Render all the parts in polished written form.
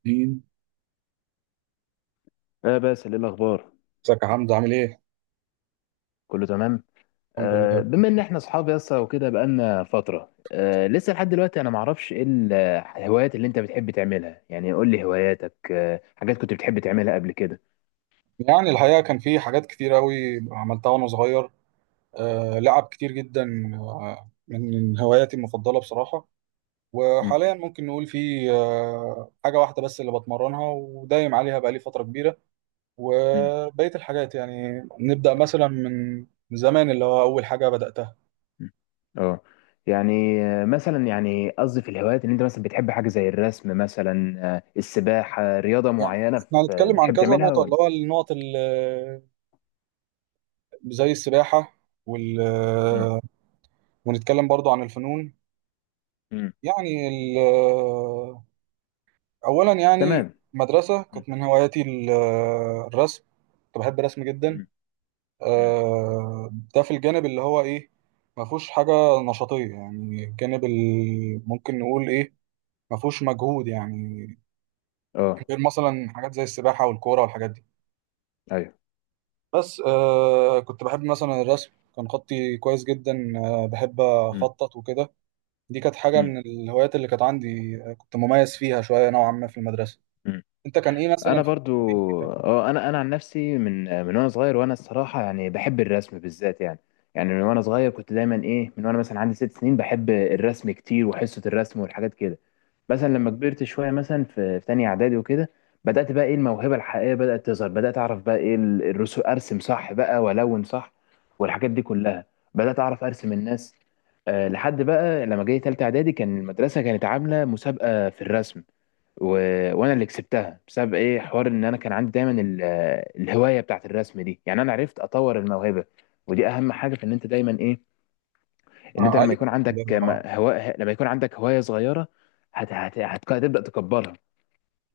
اتنين. بس ايه الاخبار؟ ازيك يا حمزة عامل ايه؟ كله تمام. الحمد لله. بما ان احنا اصحاب يسا وكده بقالنا فتره، لسه لحد دلوقتي انا ما اعرفش ايه الهوايات اللي انت بتحب تعملها، يعني قول لي هواياتك. حاجات كنت بتحب تعملها قبل كده. يعني الحقيقة كان في حاجات كتير قوي عملتها وانا صغير. آه لعب كتير جدا. آه من هواياتي المفضلة بصراحة. مم، وحاليا ممكن نقول في حاجة واحدة بس اللي بتمرنها ودايم عليها بقالي فترة كبيرة. مم، وبقية الحاجات يعني نبدأ مثلا من زمان اللي هو أول حاجة بدأتها. مم. اه، يعني مثلا يعني قصدي في الهوايات ان انت مثلا بتحب حاجه زي الرسم مثلا، السباحه، رياضه يعني معينه احنا في هنتكلم عن بتحب كذا تعملها نقطة اللي ولا؟ هو النقط اللي زي السباحة وال... مم، آه، ونتكلم برضو عن الفنون. مم. يعني ال- أولا يعني تمام. مدرسة مم، كانت من هواياتي الرسم. كنت بحب الرسم جدا. مم، مم. ده في الجانب اللي هو إيه، ما فيهوش حاجة نشاطية، يعني الجانب ممكن نقول إيه، ما فيهوش مجهود يعني، اه. غير مثلا حاجات زي السباحة والكورة والحاجات دي. ايوه. بس كنت بحب مثلا الرسم، كان خطي كويس جدا. بحب أخطط وكده. دي كانت حاجة مم، من الهوايات اللي كانت عندي. كنت مميز فيها شوية نوعا ما في المدرسة. مم. انت كان ايه مثلا انا في برضو الحتة دي؟ اه. انا عن نفسي من وانا صغير، وانا الصراحه يعني بحب الرسم بالذات يعني. يعني من وانا صغير كنت دايما ايه، من وانا مثلا عندي 6 سنين بحب الرسم كتير وحصه الرسم والحاجات كده. مثلا لما كبرت شويه مثلا في تانية اعدادي وكده، بدات بقى ايه الموهبه الحقيقيه بدات تظهر، بدات اعرف بقى ايه الرسم، ارسم صح بقى والون صح والحاجات دي كلها. بدات اعرف ارسم الناس. آه، لحد بقى لما جاي تالتة اعدادي كان المدرسه كانت عامله مسابقه في الرسم، و... وانا اللي كسبتها بسبب ايه، حوار ان انا كان عندي دايما الهوايه بتاعت الرسم دي، يعني انا عرفت اطور الموهبه. ودي اهم حاجه، في ان انت دايما ايه، ان انت آه لما ايوه يكون عندك ال- هواء، لما يكون عندك هوايه صغيره هتبدا تكبرها.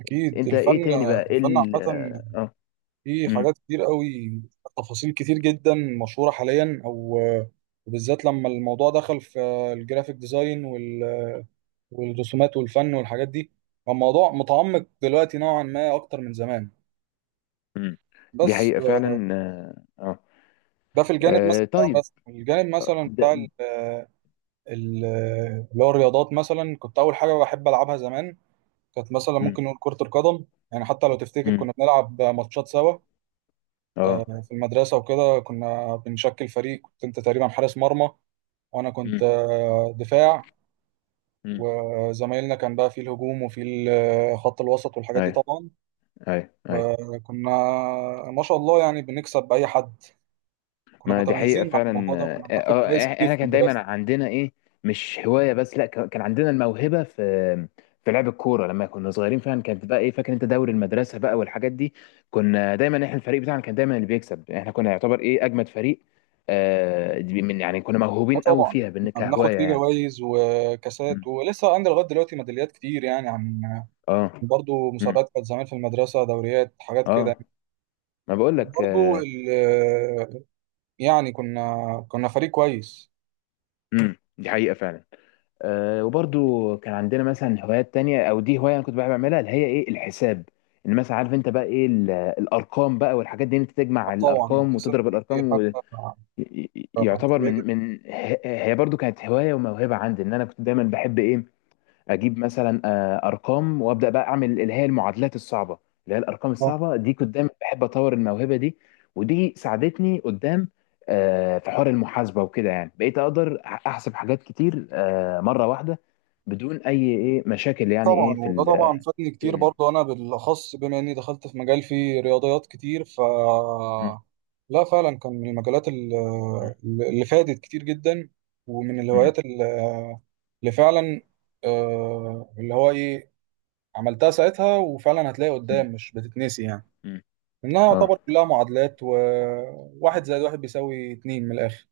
اكيد انت ايه الفن. تاني بقى ايه الفن ال... عامه اه. فيه امم. حاجات كتير قوي، تفاصيل كتير جدا، مشهوره حاليا او وبالذات لما الموضوع دخل في الجرافيك ديزاين والرسومات والفن والحاجات دي. فالموضوع متعمق دلوقتي نوعا ما اكتر من زمان. امم. دي بس حقيقه فعلا. اه آه. ده في الجانب مثلا آه، بتاع، طيب. بس الجانب مثلا بتاع ده... ال- اللي هو الرياضات مثلا، كنت اول حاجه بحب العبها زمان كانت مثلا امم. ممكن نقول كرة القدم. يعني حتى لو تفتكر امم. كنا بنلعب ماتشات سوا اه. يعني في المدرسة وكده، كنا بنشكل فريق، كنت انت تقريبا حارس مرمى وانا كنت امم. دفاع، امم. وزمايلنا كان بقى في الهجوم وفي خط الوسط والحاجات دي ايوه. طبعا. ايوه، ايوه. وكنا ما شاء الله يعني بنكسب بأي حد، كنا ما دي حقيقة متميزين عن فعلا. الموضوع ده وكنا بناخد اه جوائز آه، كتير احنا في كان المدرسة. دايما عندنا ايه، مش هواية بس، لا كان عندنا الموهبة في في لعب الكورة لما كنا صغيرين فعلا. كانت بقى ايه، فاكر انت دوري المدرسة بقى والحاجات دي؟ كنا دايما احنا، الفريق بتاعنا كان دايما اللي بيكسب، احنا كنا يعتبر ايه اجمد فريق. آه دي من، يعني كنا اه موهوبين قوي طبعا فيها، كنا بناخد كهواية فيه يعني. جوائز وكاسات، مم. ولسه عندي لغاية دلوقتي ميداليات كتير يعني عن اه. برضو مم. مسابقات كانت زمان في المدرسة، دوريات حاجات كده. اه. ما بقول لك برضه آه. ال- يعني كنا فريق كويس. مم. دي حقيقة فعلا. آه، وبرضو كان عندنا مثلا هوايات تانية، او دي هواية انا كنت بحب اعملها اللي هي ايه، الحساب. ان مثلا عارف انت بقى ايه الارقام بقى والحاجات دي، إن انت تجمع طبعا الارقام حساب وتضرب فيه الارقام، حتى ويعتبر الخليج. من هي برضو كانت هواية وموهبة عندي، ان انا كنت دايما بحب ايه، اجيب مثلا ارقام وابدا بقى اعمل اللي هي المعادلات الصعبه، اللي هي الارقام الصعبه دي، كنت دايما بحب اطور الموهبه دي. ودي ساعدتني قدام في حوار المحاسبه وكده، يعني بقيت اقدر احسب حاجات كتير مره واحده بدون اي ايه مشاكل، يعني طبعا ايه في وده طبعا ال... فادني كتير مم. برضه، انا بالاخص بما اني دخلت في مجال فيه رياضيات كتير ف لا فعلا كان من المجالات مم. اللي فادت كتير جدا، ومن مم. الهوايات اللي فعلا آه، اللي هو ايه عملتها ساعتها، وفعلا هتلاقي مم. قدام مش بتتنسي يعني. مم. انها يعتبر اه. كلها معادلات، وواحد زائد واحد بيساوي اتنين من الاخر،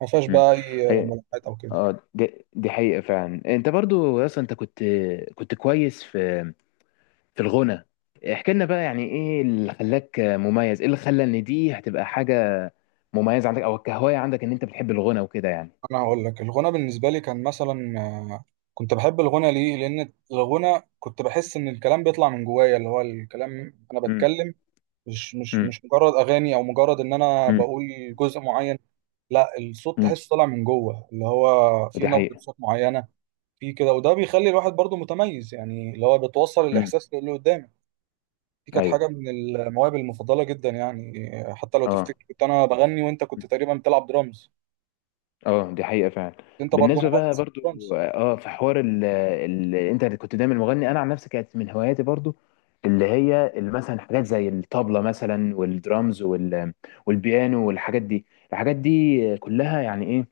ما فيهاش مم. بقى اي هي ملاحظات او كده. اه دي حقيقه فعلا. انت برضو اصلا انت كنت كويس في في الغنى. احكي لنا بقى يعني ايه اللي خلاك مميز، ايه اللي خلى ان دي هتبقى حاجة مميزة عندك او كهواية عندك، ان انت بتحب الغنى وكده يعني. انا هقول لك الغنى بالنسبه لي كان مثلا آه، كنت بحب الغنى ليه، لان الغنى كنت بحس ان الكلام بيطلع من جوايا، اللي هو الكلام انا مم. بتكلم، مش مش مم. مش مجرد اغاني او مجرد ان انا مم. بقول جزء معين، لا، الصوت مم. تحسه طالع من جوه، اللي هو في ودي نبره حقيقة. صوت معينه في كده، وده بيخلي الواحد برضه متميز يعني، اللي هو بتوصل مم. الاحساس اللي قدامك. دي كانت حاجة ايوه. من المواهب المفضلة جدا يعني. حتى لو اه. تفتكر كنت أنا بغني وأنت كنت مم. تقريبا بتلعب درامز. اه دي حقيقة فعلا. أنت برضو بالنسبة بقى مميز في برضو الدرامز. اه، في حوار ال انت كنت دايما مغني، انا عن نفسي كانت من هواياتي برضو اللي هي مثلا حاجات زي الطبلة مثلا والدرامز والبيانو والحاجات دي. الحاجات دي كلها يعني إيه،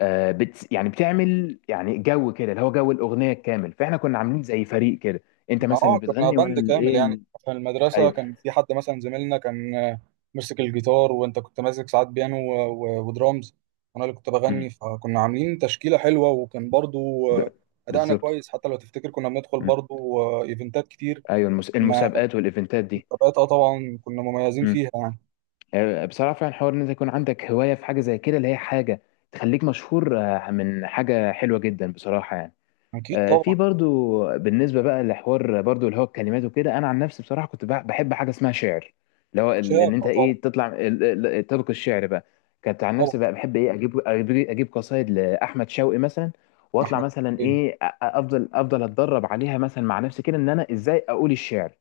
يعني بتعمل يعني جو كده اللي هو جو الاغنيه الكامل، فاحنا كنا عاملين زي فريق كده. انت كنا مثلا اللي كنا بتغني وانا باند اللي كامل ايه يعني. ال... في المدرسة ايوه. كان في حد مثلا زميلنا كان ماسك الجيتار، وأنت كنت ماسك ساعات بيانو ودرامز، وأنا اللي كنت مم. بغني، فكنا عاملين تشكيلة حلوة، وكان برضو ب... أدائنا بالظبط. كويس. حتى لو تفتكر كنا بندخل مم. برضو إيفنتات كتير، ايوه، كنا المسابقات والايفنتات دي. مسابقات. أه طبعا كنا مميزين مم. فيها يعني. آه، بصراحه فعلا حوار ان انت يكون عندك هوايه في حاجه زي كده، اللي هي حاجه تخليك مشهور، من حاجه حلوه جدا بصراحه يعني. أكيد آه، في طبعا. برضو بالنسبه بقى لحوار برضو اللي هو الكلمات وكده، انا عن نفسي بصراحه كنت بحب حاجه اسمها شعر، اللي هو ان شاب انت أه طبعا. ايه، تطلع تلقي الشعر بقى. كنت عن نفسي طبعا بقى بحب ايه، اجيب أجيب قصايد لاحمد شوقي مثلا، واطلع أحمد مثلا إيه؟ ايه، افضل اتدرب عليها مثلا مع نفسي كده، ان انا ازاي اقول الشعر.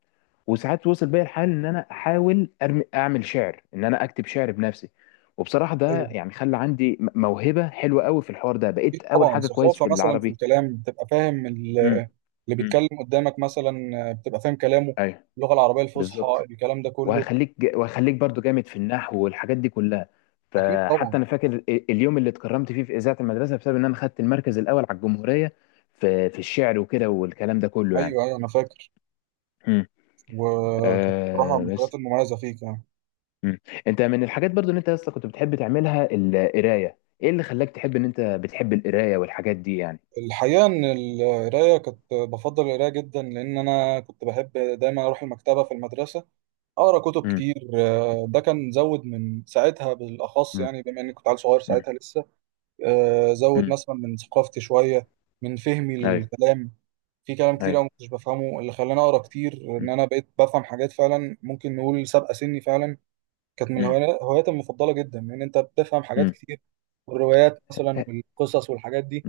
وساعات وصل بيا الحال ان انا احاول اعمل شعر، ان انا اكتب شعر بنفسي. وبصراحه ده ايوه يعني خلى عندي موهبه حلوه قوي في الحوار ده، أكيد بقيت اول طبعا. حاجه كويس ثقافه في مثلا في العربي. الكلام، بتبقى فاهم امم. اللي امم. بيتكلم قدامك مثلا، بتبقى فاهم كلامه، ايوه. اللغه العربيه الفصحى بالظبط. الكلام ده كله. وهخليك برضو جامد في النحو والحاجات دي كلها. اكيد فحتى طبعا. انا فاكر اليوم اللي اتكرمت فيه في اذاعه المدرسه، بسبب ان انا خدت المركز الاول على الجمهوريه في في الشعر وكده والكلام ده كله يعني. ايوه ايوه، انا فاكر. امم. وكانت بصراحه آه من بس. الحاجات المميزه فيك يعني. امم. انت من الحاجات برضو ان انت اصلا كنت بتحب تعملها القرايه، ايه اللي خلاك تحب ان انت بتحب القرايه والحاجات دي يعني؟ الحقيقه ان القرايه كنت بفضل القرايه جدا، لان انا كنت بحب دايما اروح المكتبه في المدرسه، اقرا كتب امم. كتير. ده كان زود من ساعتها بالاخص، امم. يعني بما اني كنت عيل صغير امم. ساعتها لسه. زود امم. مثلا من ثقافتي شويه، من فهمي ايوه. للكلام. في كلام كتير أوي ايوه. ما كنتش بفهمه، اللي خلاني أقرأ كتير، إن امم. أنا بقيت بفهم حاجات فعلا ممكن نقول سابقة سني فعلا. كانت من الهوايات هواياتي المفضلة جدا، إن أنت بتفهم حاجات امم. كتير، والروايات مثلا امم. والقصص والحاجات دي.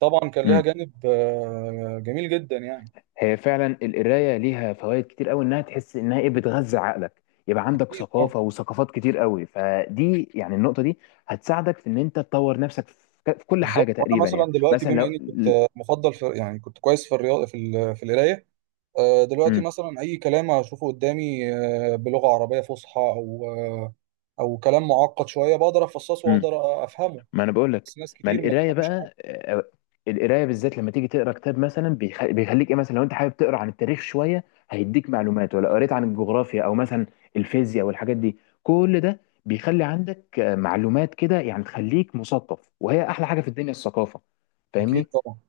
طبعا كان ليها امم. جانب جميل جدا يعني. هي فعلا القرايه ليها فوائد كتير قوي، انها تحس انها ايه، بتغذي عقلك، يبقى عندك أكيد أه. ثقافه وثقافات كتير قوي، فدي يعني النقطه دي هتساعدك في ان انت تطور نفسك في في كل بالظبط. حاجه وأنا تقريبا، يعني مثلا دلوقتي مثلا بما لو إني كنت مفضل في، يعني كنت كويس في الرياضة في في القراية. دلوقتي م- مثلا أي كلام أشوفه قدامي بلغة عربية فصحى أو أو كلام معقد شوية، بقدر أفصصه م- وأقدر أفهمه. ما انا بقول لك. بس ناس ما كتير ما القرايه تفهمش حاجة. بقى آه، القرايه بالذات لما تيجي تقرا كتاب مثلا بيخليك ايه، مثلا لو انت حابب تقرا عن التاريخ شويه هيديك معلومات، ولا قريت عن الجغرافيا او مثلا الفيزياء والحاجات دي، كل ده بيخلي عندك معلومات كده يعني، تخليك مثقف، وهي احلى حاجه في الدنيا الثقافه. أكيد فاهمني. طبعا.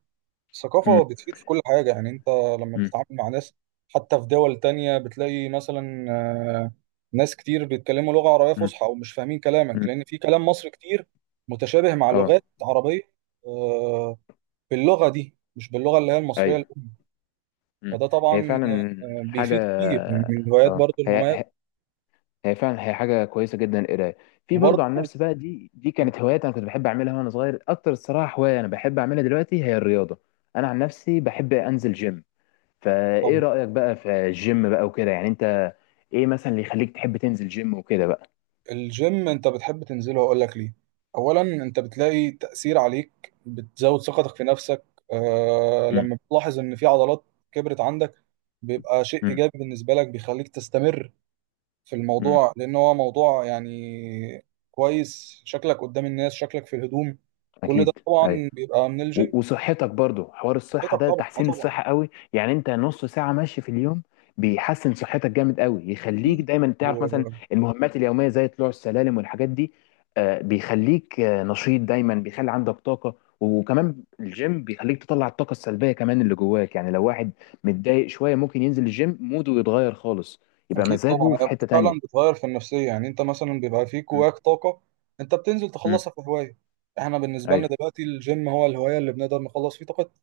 الثقافة مم. بتفيد في كل حاجة، يعني أنت لما مم. بتتعامل مع ناس حتى في دول تانية، بتلاقي مثلا ناس كتير بيتكلموا لغة عربية مم. فصحى ومش فاهمين كلامك، مم. لأن في كلام مصري كتير متشابه مع اه. لغات عربية آه، باللغة دي مش باللغة اللي هي المصرية ايوه. الأم. مم. فده هي طبعا فعلا حاجه. بيفيد كتير، من الهوايات اه برضو المميزة. هي فعلا هي حاجه كويسه جدا القرايه. في برضو عن وبرضو نفسي بقى، دي كانت هوايات انا كنت بحب اعملها وانا صغير. اكتر الصراحه هوايه انا بحب اعملها دلوقتي هي الرياضه. انا عن نفسي بحب انزل جيم. فايه رايك بقى في الجيم بقى وكده يعني انت، ايه مثلا اللي يخليك تحب تنزل جيم وكده بقى؟ الجيم انت بتحب تنزله، هقول لك ليه. اولا انت بتلاقي تأثير عليك، بتزود ثقتك في نفسك. آه امم. لما بتلاحظ ان في عضلات كبرت عندك، بيبقى شيء امم. ايجابي بالنسبة لك، بيخليك تستمر في امم. الموضوع، لان هو موضوع يعني كويس، شكلك قدام الناس، شكلك في الهدوم، كل ده اكيد أيوة. طبعا بيبقى من الجيم. وصحتك برضو حوار الصحة حياتك ده، طبعا اه تحسين طبعا. الصحة قوي يعني، انت نص ساعة ماشي في اليوم بيحسن صحتك جامد قوي، يخليك اكيد. دايما تعرف مثلا المهمات اليومية زي طلوع السلالم والحاجات دي. بيخليك نشيط دايما، بيخلي عندك طاقة، وكمان الجيم بيخليك تطلع الطاقة السلبية كمان اللي جواك. يعني لو واحد متضايق شوية ممكن ينزل الجيم موده يتغير خالص، يبقى اكيد طبعا. مزاجه في هي حتة فعلا تانية. بتغير في النفسيه يعني. انت مثلا بيبقى فيك مم. جواك طاقه، انت بتنزل مم. تخلصها في هوايه. احنا بالنسبه لنا ايوه. دلوقتي الجيم هو الهوايه اللي بنقدر نخلص فيه طاقتنا.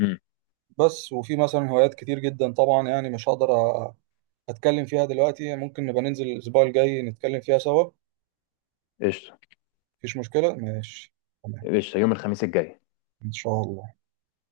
مم. بس وفي مثلا هوايات كتير جدا طبعا، يعني مش اتكلم فيها دلوقتي، ممكن نبقى ننزل الاسبوع الجاي نتكلم فيها سوا. قشطة. مفيش مشكله ماشي. تمام. قشطة، يوم الخميس الجاي. ان شاء الله.